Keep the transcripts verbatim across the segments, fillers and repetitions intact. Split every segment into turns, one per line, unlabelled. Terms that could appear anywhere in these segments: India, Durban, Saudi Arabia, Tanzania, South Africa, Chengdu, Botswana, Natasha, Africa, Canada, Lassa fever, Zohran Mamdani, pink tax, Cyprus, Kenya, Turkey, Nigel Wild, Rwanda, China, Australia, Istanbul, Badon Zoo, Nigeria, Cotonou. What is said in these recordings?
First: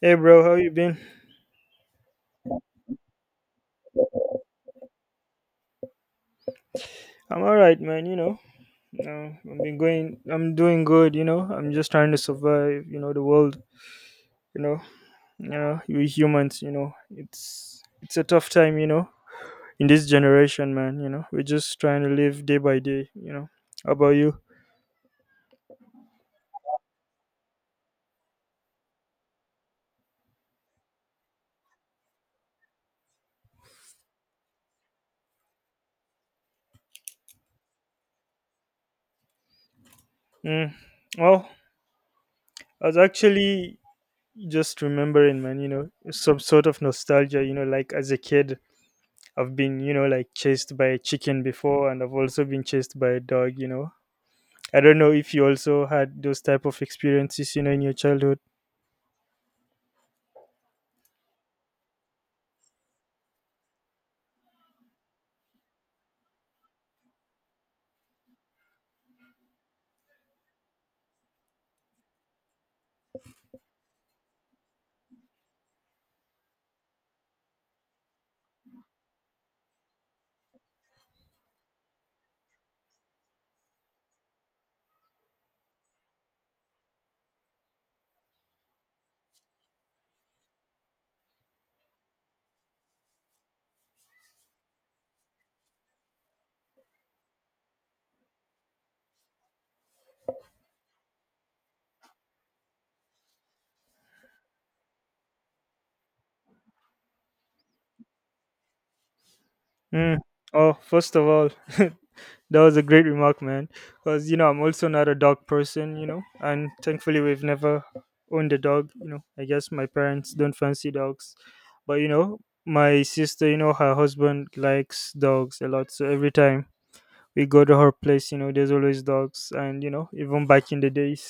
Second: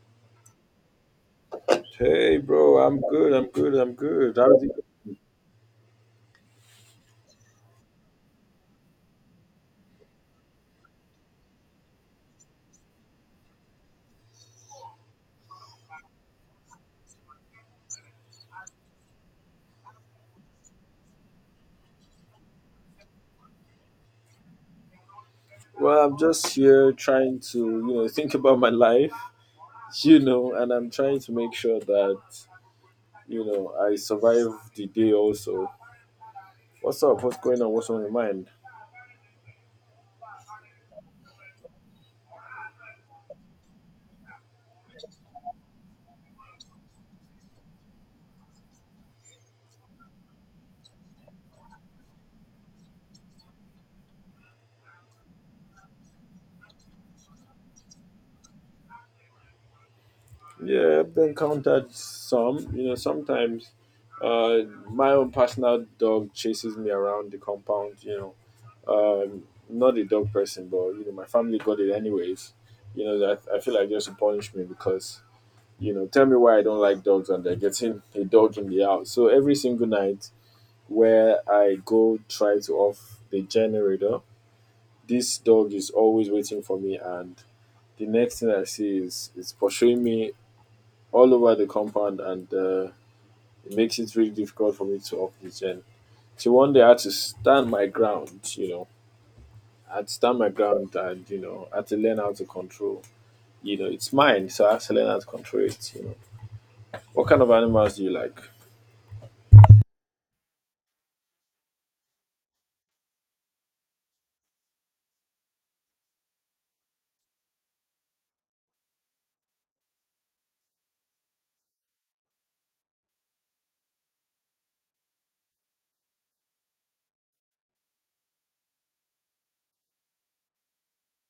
Hey, bro, how you been?
Hey, bro, I'm good. I'm good. I'm good. How's it going?
I'm alright, man. You know, uh, I've been going. I'm doing good. You know, I'm just trying to survive. You know, the world. You know, you know, we humans. You know, it's it's a tough time. You know, in this generation, man. You know, we're just trying to live day by day. You know, how about you?
Well, I'm just here trying to, you know, think about my life, you know, and I'm trying to make sure that, you know, I survive the day also. What's up? What's going on? What's on your mind?
Mm. Well, I was actually just remembering, man. You know, some sort of nostalgia. You know, like as a kid, I've been, you know, like chased by a chicken before, and I've also been chased by a dog. You know I don't know if you also had those type of experiences, you know, in your childhood.
Yeah, I've encountered some, you know, sometimes uh, my own personal dog chases me around the compound, you know. Um, Not a dog person, but, you know, my family got it anyways. You know, that I feel like just to punish me because you know, tell me why I don't like dogs and they're getting a dog in the house. So every single night where I go try to off the generator, this dog is always waiting for me and the next thing I see is it's pursuing me all over the compound and uh, it makes it really difficult for me to off the gen. So one day I had to stand my ground, you know. I had to stand my ground and, you know, I had to learn how to control. You know, it's mine, so I have to learn how to control it, you know. What kind of animals do you like?
Mm. Oh, first of all, that was a great remark, man. Because you know, I'm also not a dog person, you know, and thankfully we've never owned a dog. You know, I guess my parents don't fancy dogs, but you know, my sister, you know, her husband likes dogs a lot, so every time we go to her place, you know, there's always dogs, and you know, even back in the days.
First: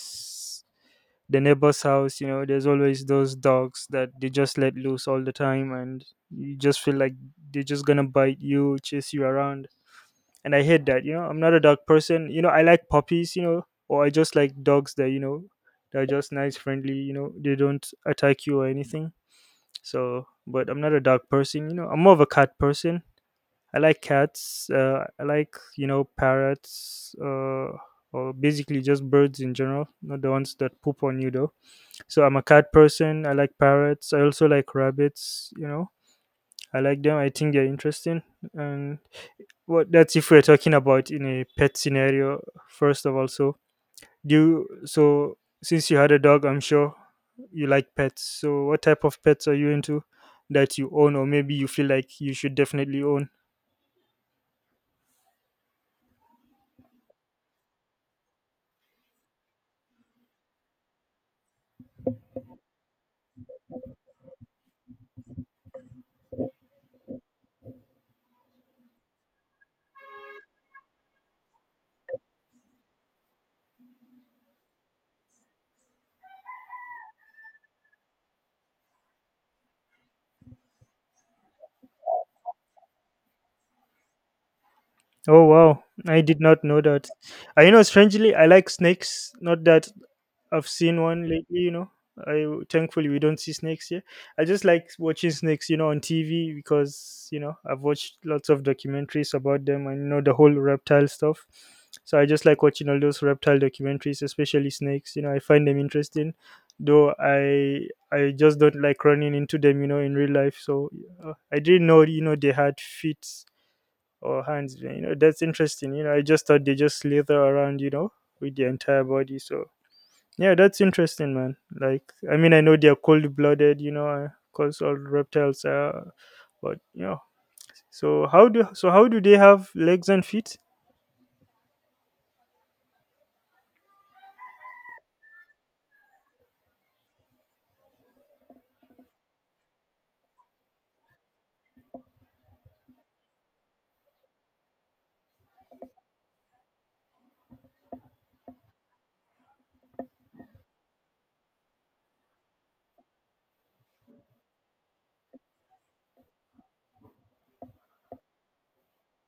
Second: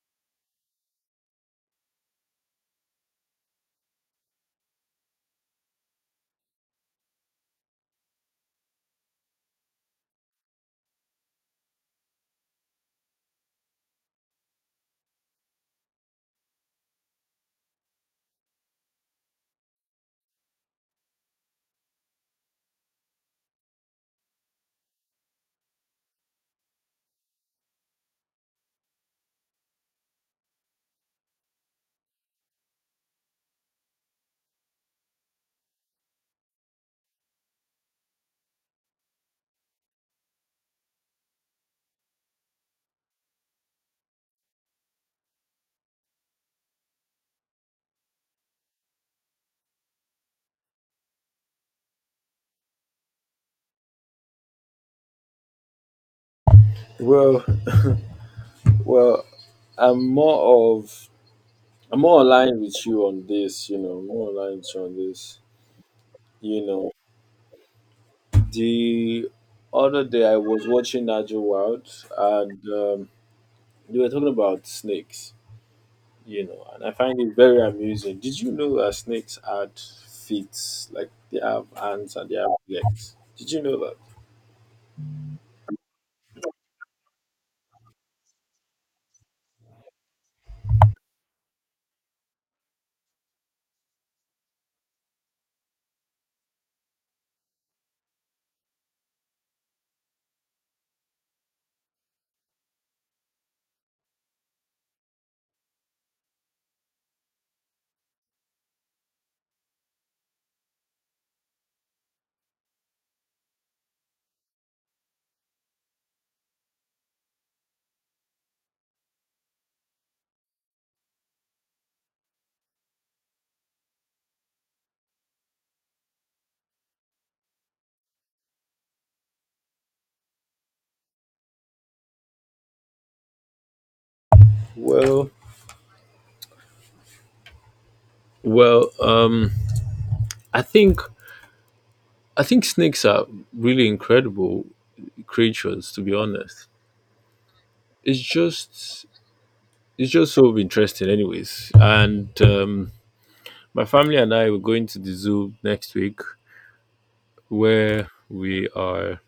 The neighbor's house, you know there's always those dogs that they just let loose all the time, and you just feel like they're just gonna bite you, chase you around, and I hate that. you know I'm not a dog person. you know I like puppies, you know or I just like dogs that, you know that are just nice, friendly. You know they don't attack you or anything. So but I'm not a dog person. you know I'm more of a cat person. I like cats, uh, I like, you know parrots, uh, or basically just birds in general, not the ones that poop on you though. So I'm a cat person. I like parrots. I also like rabbits. You know, I like them. I think they're interesting. And what that's if we're talking about in a pet scenario. First of all, so do you, so since you had a dog, I'm sure you like pets. So what type of pets are you into that you own, or maybe you feel like you should definitely own?
Well, Well, I'm more of I'm more aligned with you on this, you know, more aligned with you on this. You know, the other day I was watching Nigel Wild and um, they were talking about snakes, you know, and I find it very amusing. Did you know that snakes had feet, like they have hands and they have legs? Did you know that?
Oh wow, I did not know that. I you know strangely I like snakes. Not that I've seen one lately, you know. I thankfully we don't see snakes here. I just like watching snakes, you know, on T V because you know I've watched lots of documentaries about them, and you know the whole reptile stuff. So I just like watching all those reptile documentaries, especially snakes. You know, I find them interesting, though I I just don't like running into them, you know, in real life. So uh, I didn't know, you know, they had feet or hands. You know, that's interesting. You know, I just thought they just slither around, you know, with the entire body. So yeah, that's interesting, man. Like, I mean, I know they're cold blooded, you know, because all reptiles are, but yeah. So how do so how do they have legs and feet?
Well, well, um, I think I think snakes are really incredible creatures. To be honest, it's just it's just so interesting anyways and um my family and I were going to the zoo next week where we are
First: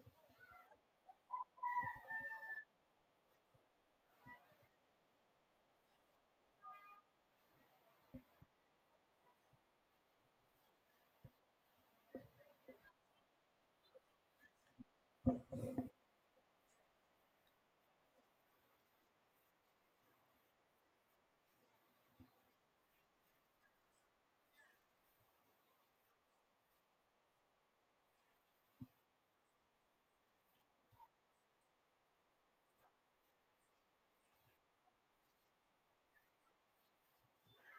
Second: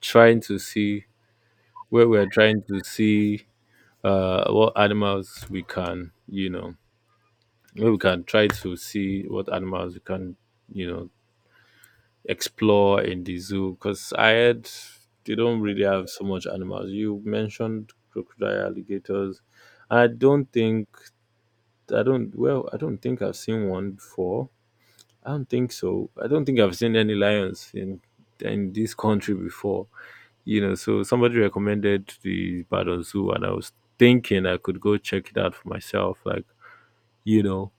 trying to see where we are trying to see uh what animals we can, you know, where we can try to see what animals we can you know, explore in the zoo because I had they don't really have so much animals you mentioned crocodile alligators I don't think I don't. Well, I don't think I've seen one before. I don't think so. I don't think I've seen any lions in in this country before. You know, so somebody recommended the Badon Zoo, and I was thinking I could go check it out for myself. Like, you know,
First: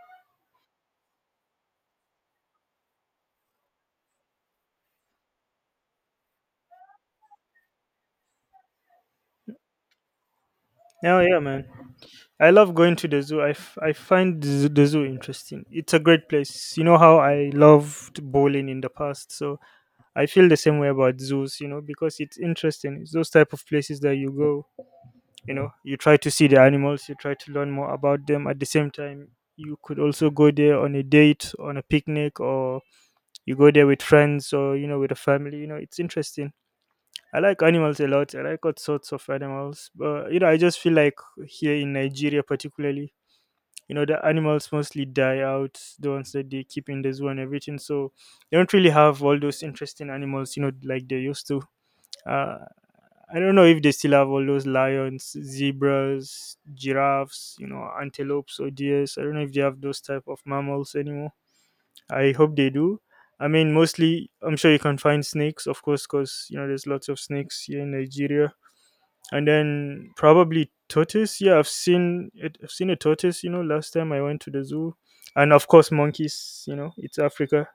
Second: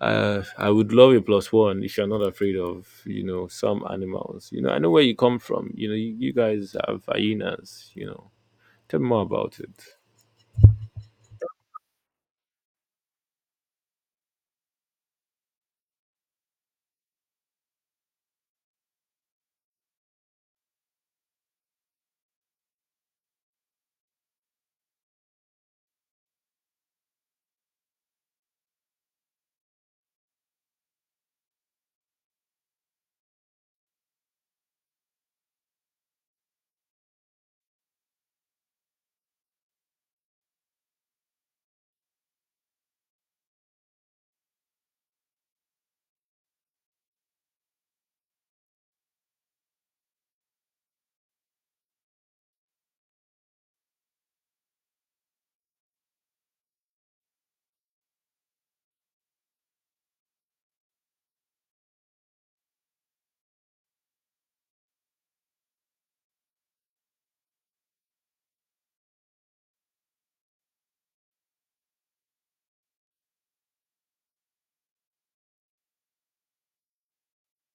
uh, I would love a plus one if you're not afraid of, you know, some animals. You know, I know where you come from. You know, you, you guys have hyenas. You know, tell me more about it.
Yeah, yeah, man. I love going to the zoo. I, f- I find the zoo the zoo interesting. It's a great place. You know how I loved bowling in the past, so I feel the same way about zoos. You know because it's interesting. It's those type of places that you go, you know you try to see the animals, you try to learn more about them. At the same time, you could also go there on a date, on a picnic, or you go there with friends, or you know with a family. You know it's interesting. I like animals a lot. I like all sorts of animals, but you know I just feel like here in Nigeria particularly, you know the animals mostly die out, the ones that they keep in the zoo and everything, so they don't really have all those interesting animals, you know like they used to. uh, I don't know if they still have all those lions, zebras, giraffes, you know, antelopes or deers. I don't know if they have those type of mammals anymore. I hope they do. I mean, mostly, I'm sure you can find snakes, of course, because, you know, there's lots of snakes here in Nigeria. And then probably tortoise. Yeah, I've seen it. I've seen a tortoise, you know, last time I went to the zoo. And of course, monkeys, you know, it's Africa.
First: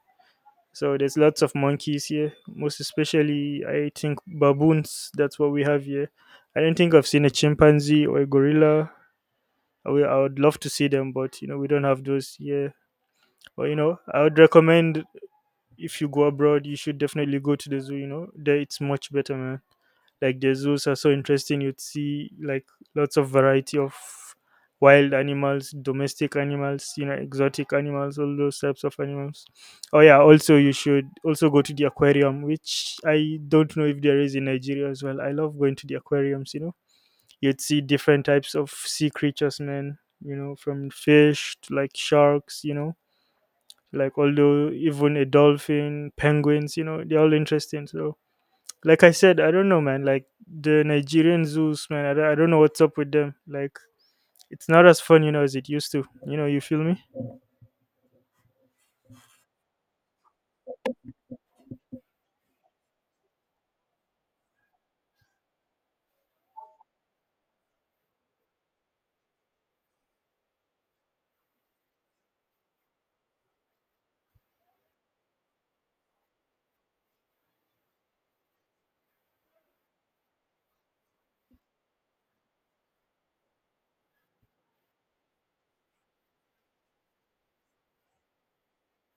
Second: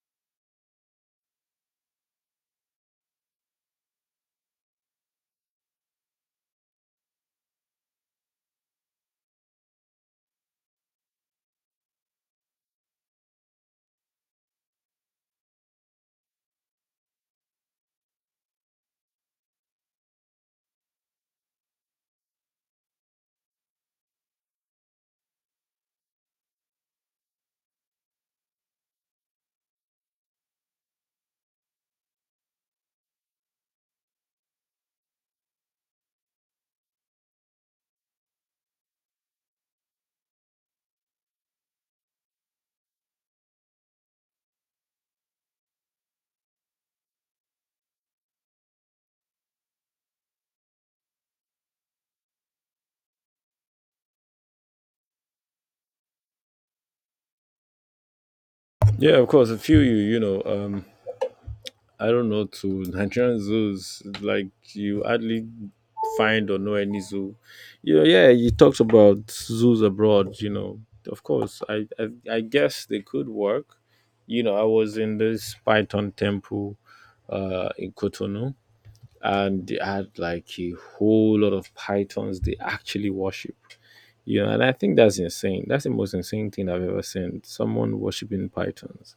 So there's lots of monkeys here, most especially I think baboons. That's what we have here. I don't think I've seen a chimpanzee or a gorilla. I would I would love to see them, but you know we don't have those here. But you know I would recommend, if you go abroad, you should definitely go to the zoo. You know there it's much better, man. Like the zoos are so interesting, you'd see like lots of variety of wild animals, domestic animals, you know exotic animals, all those types of animals. Oh yeah, also you should also go to the aquarium, which I don't know if there is in Nigeria as well. I love going to the aquariums, you know you'd see different types of sea creatures, man. You know from fish to like sharks, you know like although even a dolphin, penguins, you know they're all interesting. So like I said, I don't know, man. Like the Nigerian zoos, man. I don't, I don't know what's up with them. Like it's not as fun, you know, as it used to. You know, you feel me?
Yeah, of course. A few you, you know, um, I don't know to Nigerian zoos. Like you hardly find or know any zoo. Yeah, yeah. You talked about zoos abroad. You know, of course. I I, I guess they could work. You know, I was in this Python temple uh, in Cotonou, and they had like a whole lot of pythons they actually worship. You know, and I think that's insane. That's the most insane thing I've ever seen. Someone worshiping pythons,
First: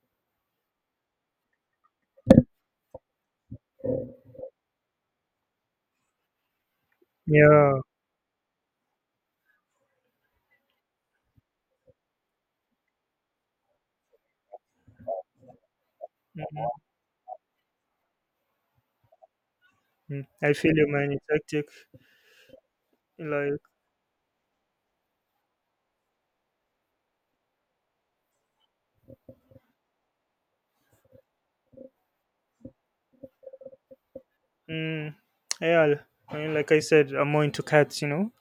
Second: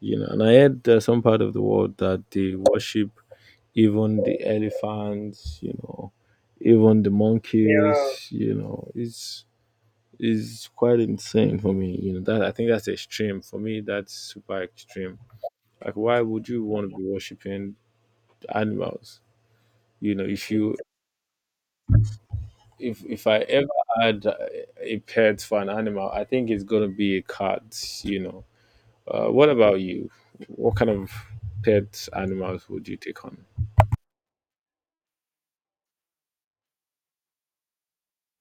you know, and I heard there's some part of the world that they worship even the elephants, you know, even the Yeah.
Yeah,
monkeys, you know, it's is quite insane for me. You know, that I think that's extreme. For me, that's super extreme. Like why would you want to be worshipping animals? You know,
mm,
if
I
you
feel you, man. It's hectic.
if if I
Like,
ever had a a pet for an animal, I think it's gonna be a cat, you know. Uh, what about you? What kind of pet animals would you take on?
mm, yeah, I mean, like I said, I'm more into cats. You know,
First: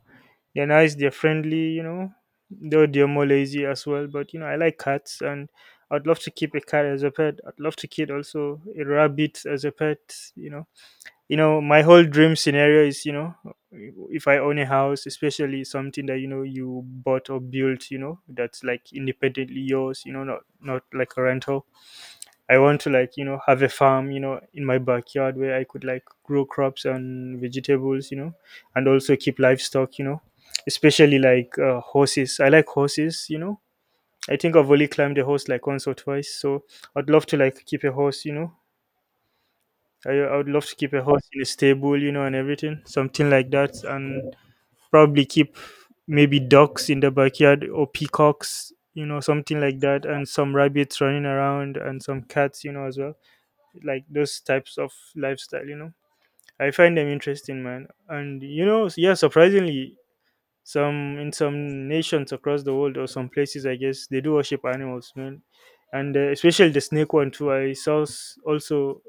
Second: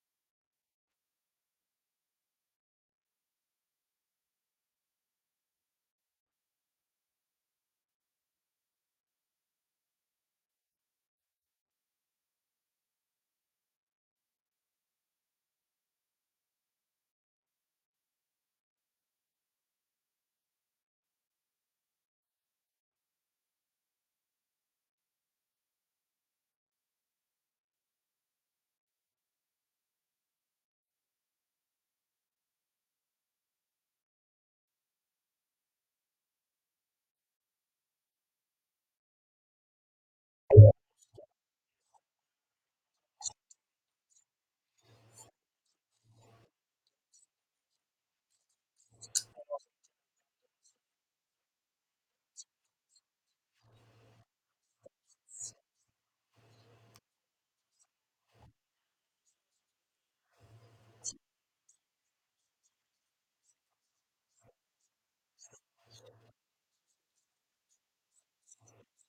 They're nice, they're friendly. You know, though they're more lazy as well. But you know, I like cats, and I'd love to keep a cat as a pet. I'd love to keep also a rabbit as a pet. You know you know my whole dream scenario is, you know if I own a house, especially something that, you know you bought or built, you know that's like independently yours, you know not not like a rental. I want to like, you know have a farm, you know in my backyard, where I could like grow crops and vegetables, you know and also keep livestock, you know especially like uh, horses. I like horses, you know I think I've only climbed a horse like once or twice, so I'd love to like keep a horse, you know I, I would love to keep a horse in a stable, you know, and everything, something like that, and probably keep maybe ducks in the backyard or peacocks, you know, something like that, and some rabbits running around and some cats, you know, as well, like those types of lifestyle, you know. I find them interesting, man, and you know, yeah, surprisingly, some in some nations across the world or some places, I guess, they do worship animals, man, and uh, especially the snake one too. I saw s- also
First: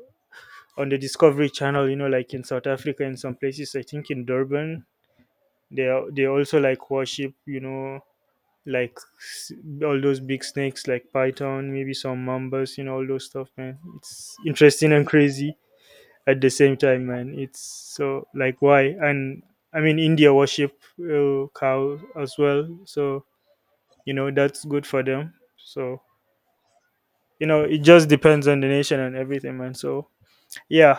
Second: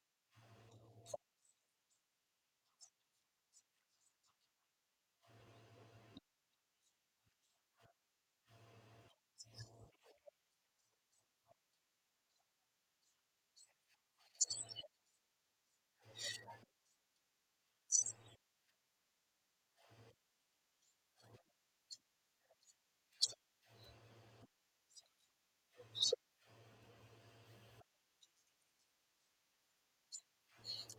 on the Discovery Channel, you know, like in South Africa, in some places, I think in Durban, they are, they also like worship, you know, like s- all those big snakes like python, maybe some mambas, you know, all those stuff, man. It's interesting and crazy at the same time, man. It's so like why. And I mean India worship uh, cow as well, so you know that's good for them. So you know it just depends on the nation and everything, man. So yeah,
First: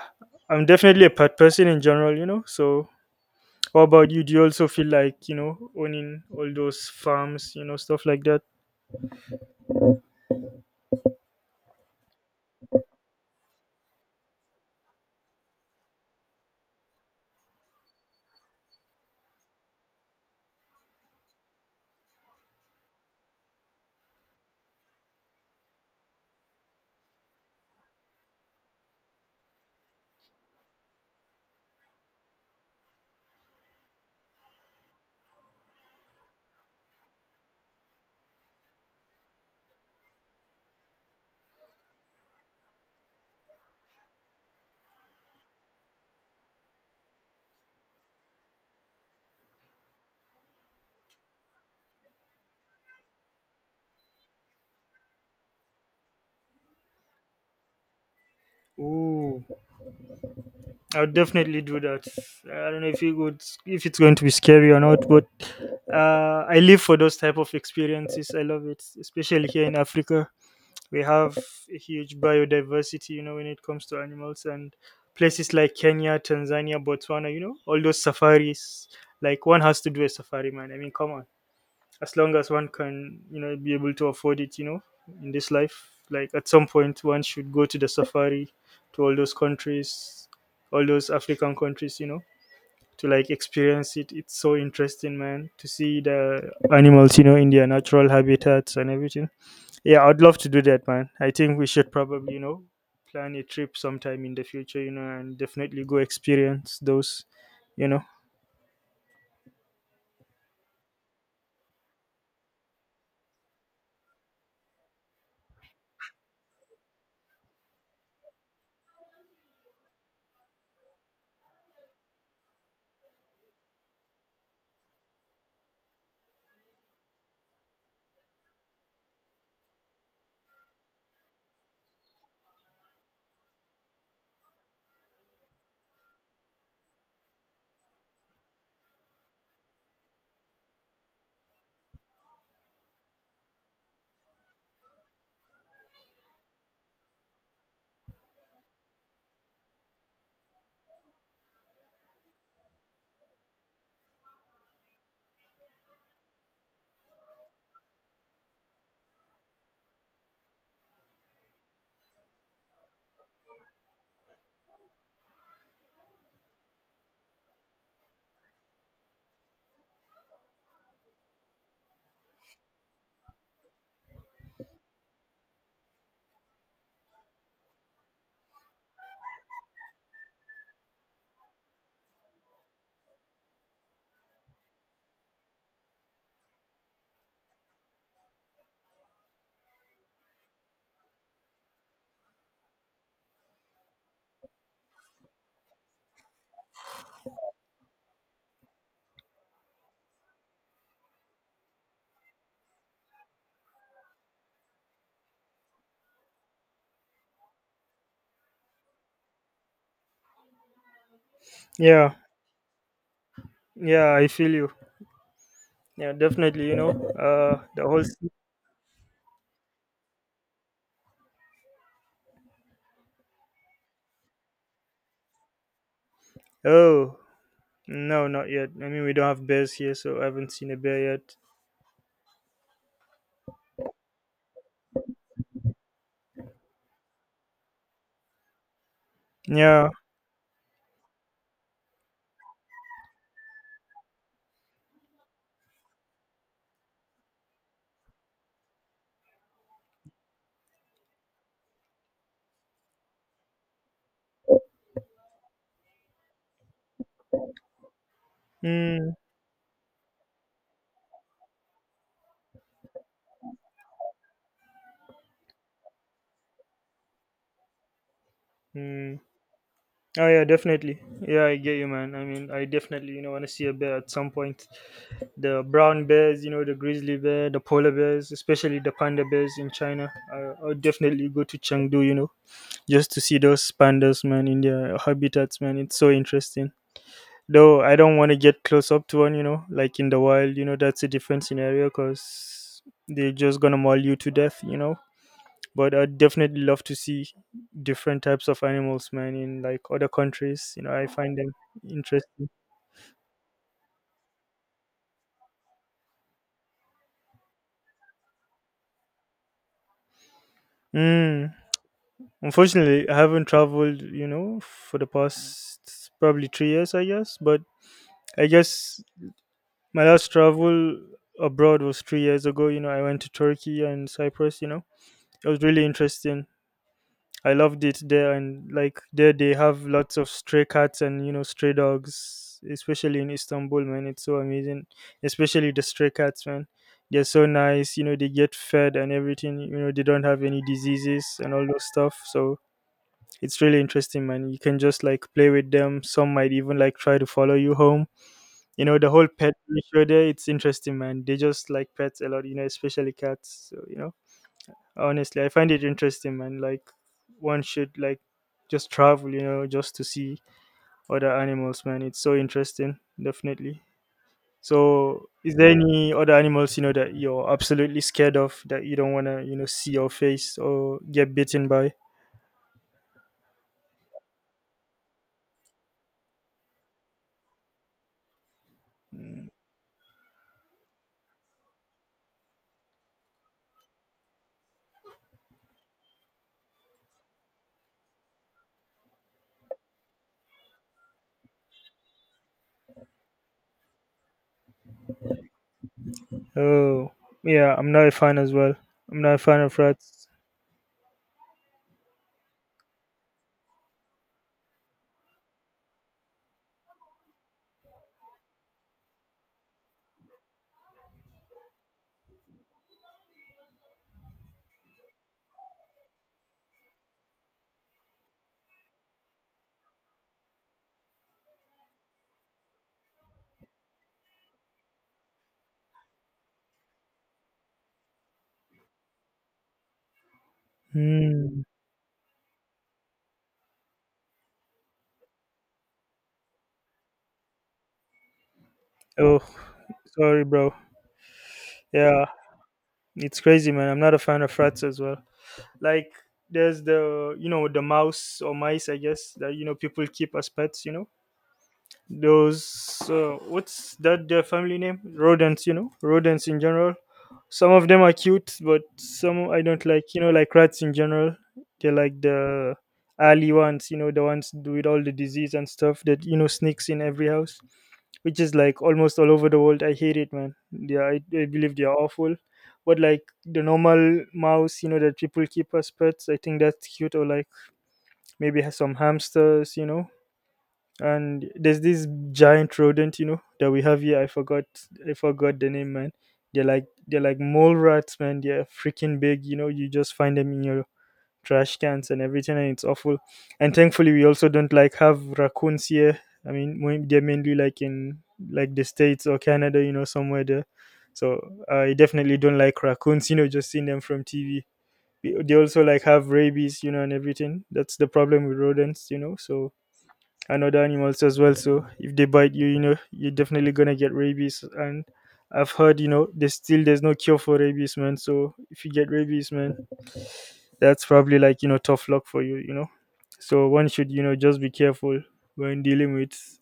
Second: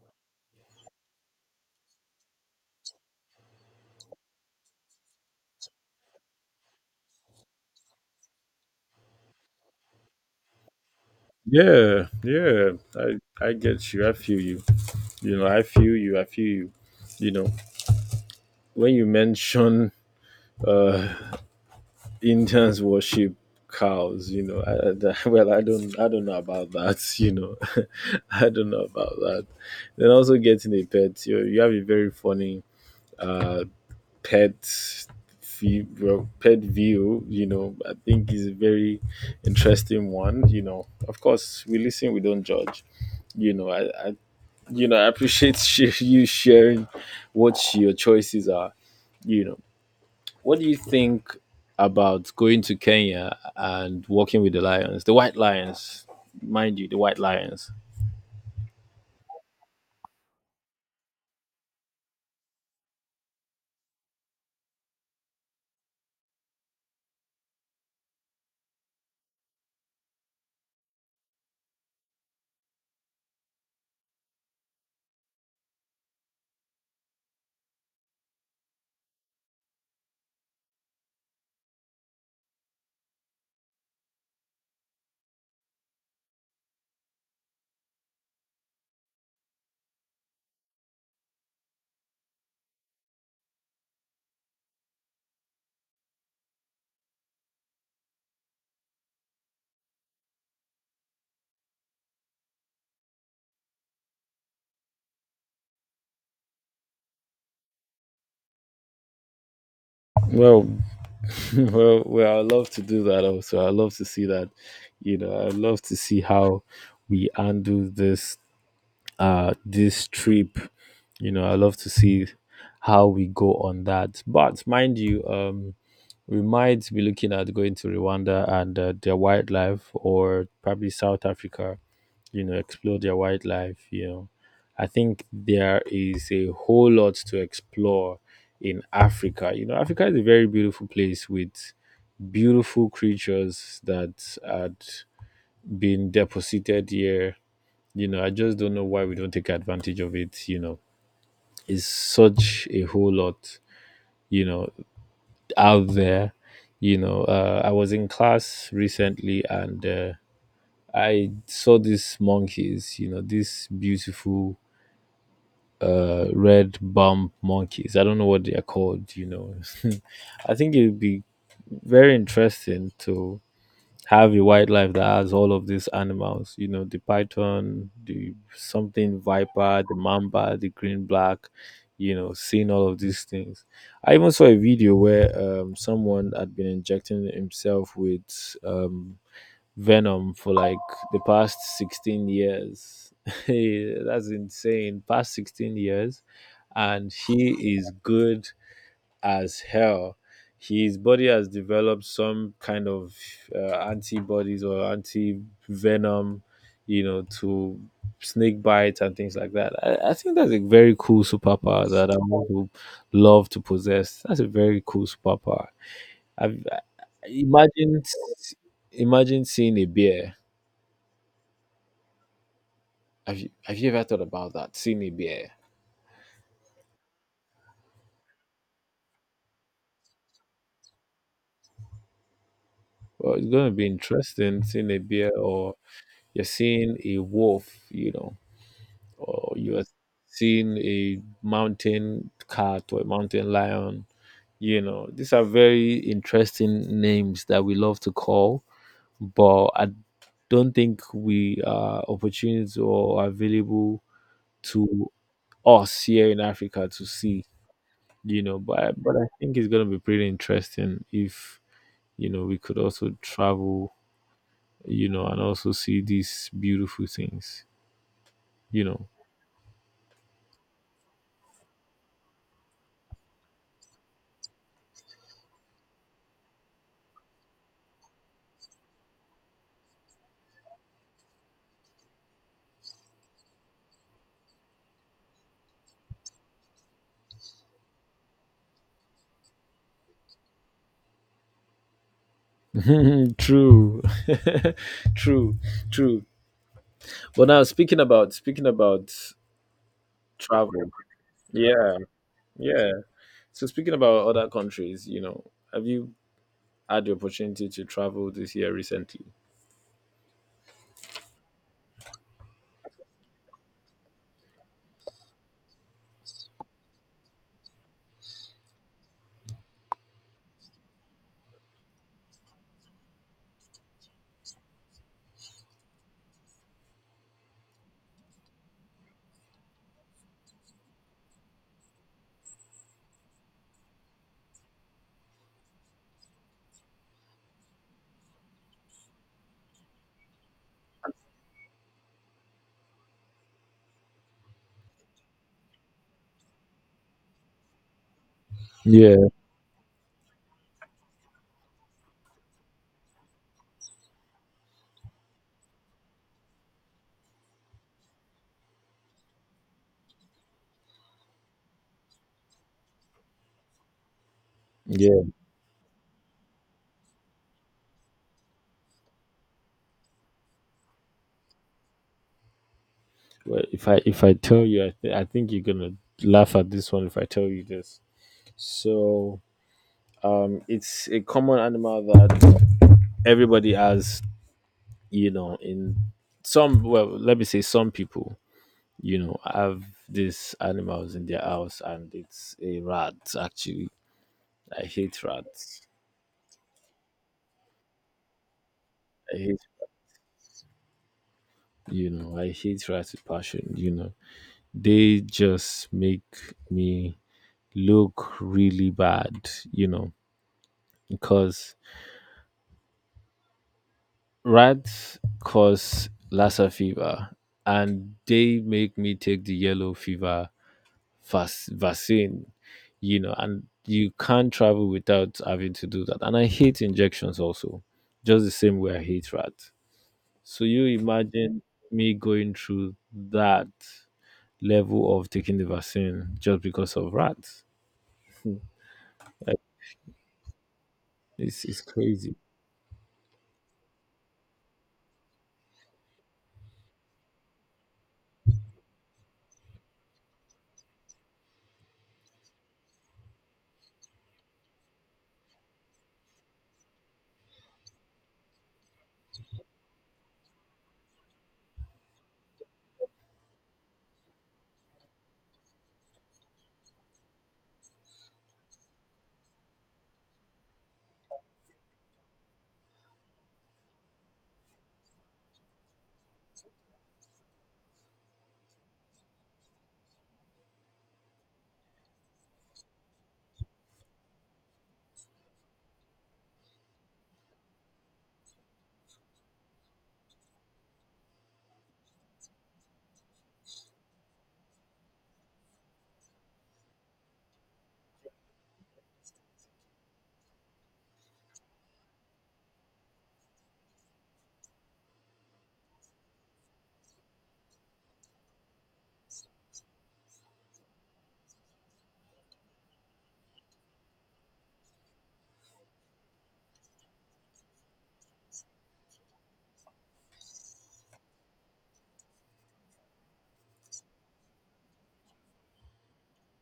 I'm definitely a pet person in general, you know. So what about you? Do you also feel like, you know, owning all those farms, you know, stuff like that?
Yeah, yeah. I I get you. I feel you. You know, I feel you. I feel you. You know, when you mention uh Indians worship cows, you know, I, I- well, I don't, I don't know about that. You know, I don't know about that. Then also getting a pet. You you have a very funny uh pet view, well, pet view. You know, I think is a very interesting one. You know, of course, we listen, we don't judge. You know, I, I you know, I appreciate sh- you sharing what your choices are. You know, what do you think about going to Kenya and working with the lions, the white lions, mind you, the white lions?
Ooh, I'll definitely do that. I don't know if it would, if it's going to be scary or not, but uh, I live for those type of experiences. I love it, especially here in Africa. We have a huge biodiversity, you know, when it comes to animals and places like Kenya, Tanzania, Botswana, you know, all those safaris. Like one has to do a safari, man. I mean, come on. As long as one can, you know be able to afford it, you know in this life, like at some point one should go to the safari, to all those countries, all those African countries, you know to like experience it. It's so interesting, man, to see the animals, you know in their natural habitats and everything. Yeah, I'd love to do that, man. I think we should probably, you know plan a trip sometime in the future, you know and definitely go experience those you know
Well, well, well, I love to do that also. I love to see that. You know, I love to see how we undo this uh this trip. You know, I love to see how we go on that. But mind you, um we might be looking at going to Rwanda and uh, their wildlife, or probably South Africa. You know, explore their wildlife. You know, I think there is a whole lot to explore in Africa. You know, Africa is a very beautiful place with beautiful creatures that had been deposited here. You know, I just don't know why we don't take advantage of it. You know, it's such a whole lot. You know, out there, you know, uh, I was in class recently and, uh, I saw these monkeys, you know, these beautiful uh red bump monkeys I don't know what they are called, you know. I think it would be very interesting to have a wildlife that has all of these animals, you know, the python, the something viper, the mamba, the green black, you know, seeing all of these things. I even saw a video where um, someone had been injecting himself with um, venom for like the past sixteen years. Hey, that's insane, past sixteen years, and he is good as hell. His body has developed some kind of uh, antibodies or anti venom, you know, to snake bites and things like that. I, I think that's a very cool superpower that
yeah,
I want to love to
yeah,
possess.
I
That's a
feel you.
very cool superpower.
Yeah,
I've,
definitely. You
I,
know uh the
imagine,
whole—
imagine seeing a bear. Have you, have you ever thought about that? Seeing a bear?
Oh, no, not yet. I mean, we don't have bears here, so I haven't seen a bear yet.
Well, it's going to be interesting seeing a bear or you're seeing a wolf, you know, or you are
Yeah.
seeing a mountain cat or a mountain lion. You know, these are very interesting names that we love to call, but I don't think we are opportunities or available to us here in Africa to see. You know, but I-
Mm,
but I think it's gonna be pretty interesting if you know we could also travel. You know, and also see these beautiful things. You
mm. Oh, yeah, definitely. Yeah, I get you, man. I mean, I definitely, you know, want to see a bear at some point. The brown bears, you know, the grizzly bear, the polar bears, especially the panda bears in China. I, I'll definitely go to Chengdu, you know, just to see those pandas, man, in their habitats, man. It's so interesting. Though I don't want to get close up to one, you know, like in the wild, you know, that's a different scenario because
know,
they're just gonna
true,
maul you to death, you know.
true,
But I'd
true.
definitely love to see
But now speaking
different
about
types of
speaking
animals,
about
man, in like other
travel,
countries. You know, I find them
yeah,
interesting.
yeah. So speaking about other countries, you know, have you had the opportunity to travel this year recently?
Mm. Unfortunately, I haven't traveled, you know, for the past probably three years, I guess. But I guess my last travel abroad was three years ago. You know, I went to Turkey and Cyprus, you know. It was really interesting. I loved it there, and like there they have lots of stray cats and you know stray dogs, especially in Istanbul, man. It's so amazing, especially the stray cats, man. They're so nice, you know. They get fed and everything. You know, they don't have any diseases and all those stuff. So it's really interesting, man. You can just like play with them. Some might even like try to follow you home. You know, the
Yeah,
whole pet ratio there. It's interesting, man. They just like pets a lot, you know, especially cats. So you know honestly, I find it interesting, man. Like, one should like just travel, you know, just to see other animals, man. It's so interesting. Definitely.
yeah.
So is there any other animals, you know, that you're absolutely scared of, that you don't want to, you know, see or face or get bitten by?
Well, if I if I tell you, I, th- I think you're gonna laugh at this one if I tell you this. So, um, it's a common animal that everybody has. You know, in some, well, let me say some people, you know, have these animals in their house, and it's a rat actually. I hate rats.
Oh, yeah, I'm not a fan as well. I'm not a
I hate
fan of rats.
you know, I hate rats with passion, you know. They just make me look really bad, you know, because rats cause Lassa fever and they make me take the yellow fever vac vaccine, you know, and you can't travel without having to do that. And I hate injections also, just the same way I hate rats. So you
Hmm.
imagine me going through that level of taking the vaccine just because of rats. Hmm.
Oh,
Like,
sorry, bro.
it's, it's
Yeah,
crazy.
it's crazy, man. I'm not a fan of rats as well. Like, there's the, you know, the mouse or mice, I guess, that, you know, people keep as pets, you know, those uh, what's that, their family name, rodents, you know, rodents in general. Some of them are cute, but some I don't like, you know, like rats in general. They're like the alley ones, you know, the ones with all the disease and stuff that, you know, sneaks in every house, which is like almost all over the world. I hate it, man. Yeah, I, I believe they are awful. But like the normal mouse, you know, that people keep as pets, I think that's cute. Or like maybe has some hamsters, you know. And there's this giant rodent, you know, that we have here. I forgot, I forgot the name, man. They're like they're like mole rats, man. They're freaking big, you know. You just find them in your trash cans and everything, and it's awful. And thankfully, we also don't like have raccoons here. I mean, mo- they're mainly like in like the states or Canada, you know, somewhere there. So I definitely don't like raccoons, you know, just seeing them from T V. We- They also like have rabies, you know, and everything. That's the problem with rodents, you know. So and other animals as well. So if they bite you, you know, you're definitely gonna get rabies. And I've heard, you know, there's still there's no cure for rabies, man. So if you get rabies, man, that's probably like, you know, tough luck for you, you know. So one should, you know, just be careful when dealing with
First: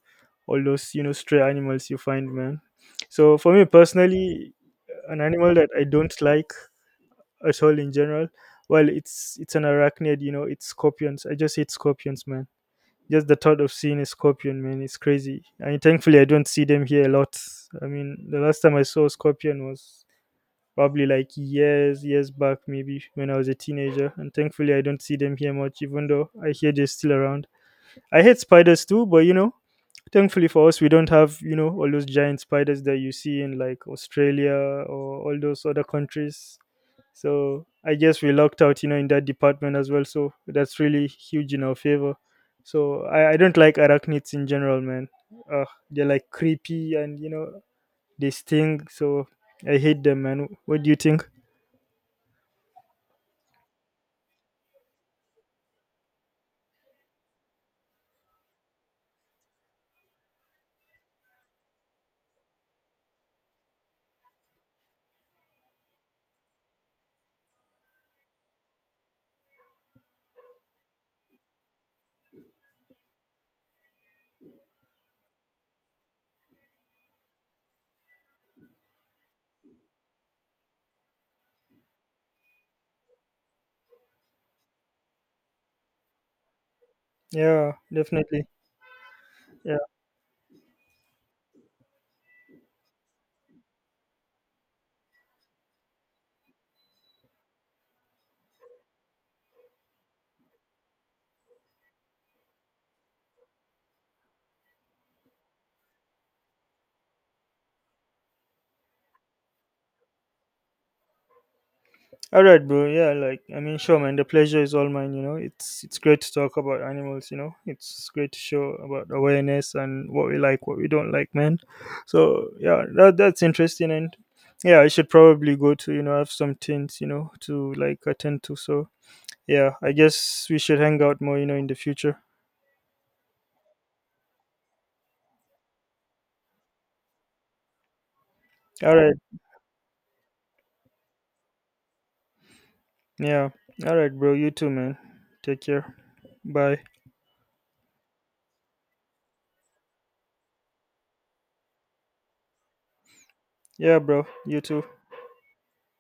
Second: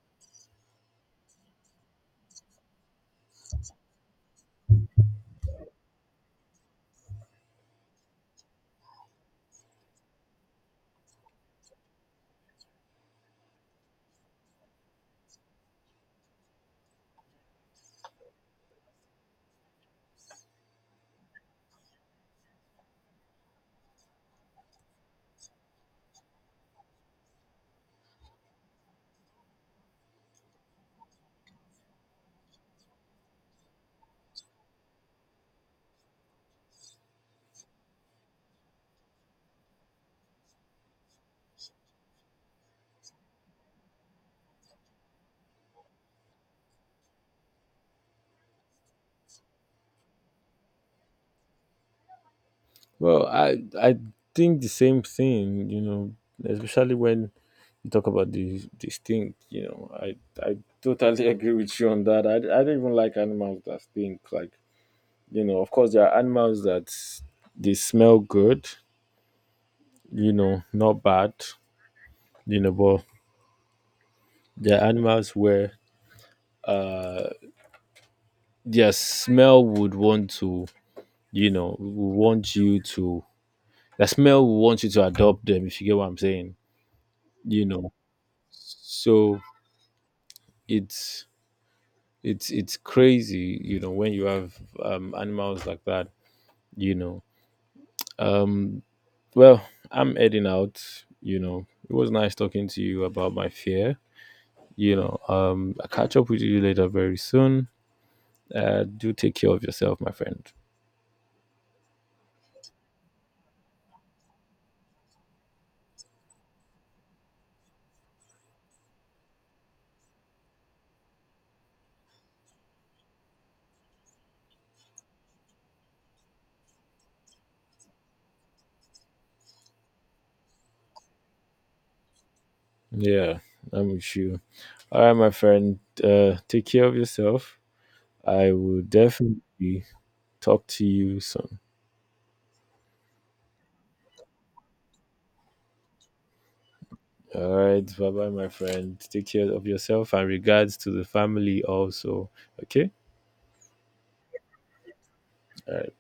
all those, you know, stray animals you find, man. So for me personally, an animal that I don't like at all in general, well, it's it's an arachnid, you know, it's scorpions. I just hate scorpions, man. Just the thought of seeing a scorpion, man, it's crazy. I mean, thankfully, I don't see them here a lot. I mean, the last time I saw a scorpion was probably like years years back, maybe when I was a teenager, and thankfully I don't see them here much, even though I hear they're still around. I hate spiders too, but you know, thankfully for us, we don't have, you know, all those giant spiders that you see in like Australia or all those other countries. So I guess we lucked out, you know, in that department as well. So that's really huge in our favor. So i, I don't like arachnids in general, man. Ugh, they're like creepy, and you know, they sting. So I hate them, man. What do you think?
Well, I I think the same thing, you know, especially when you talk about the the stink, you know, I I totally agree with you on that. I, I don't even like animals that stink. Like, you know, of course there are animals that they smell good, you know, not bad, you know, but there are animals where uh their smell would want to, you know, would want you to the smell will want you to adopt them if you get what I'm saying, you
Yeah,
know.
definitely.
So
Yeah.
it's it's it's crazy, you know, when you have um animals like that, you know. um well, I'm heading out, you know. It was nice talking to you about my fear, you know. um I'll catch up with you later very soon. Uh do take care of yourself, my friend.
All right, bro. Yeah, like I mean, sure, man. The pleasure is all mine. You know, it's it's great to talk about animals. You know, it's great to show about awareness and what we like, what we don't like, man. So yeah, that that's interesting, and yeah, I should probably go to, you know, have some things, you know, to like attend to. So yeah, I guess we should hang out more, you know, in the future.
Yeah, I'm with you. All right, my friend, uh take care of yourself. I will
All right.
definitely talk to you soon.
Yeah. All right, bro. You too, man. Take care. Bye.
All right, bye bye, my friend. Take care of yourself and regards to the family also. Okay.
Yeah, bro. You too.
All right.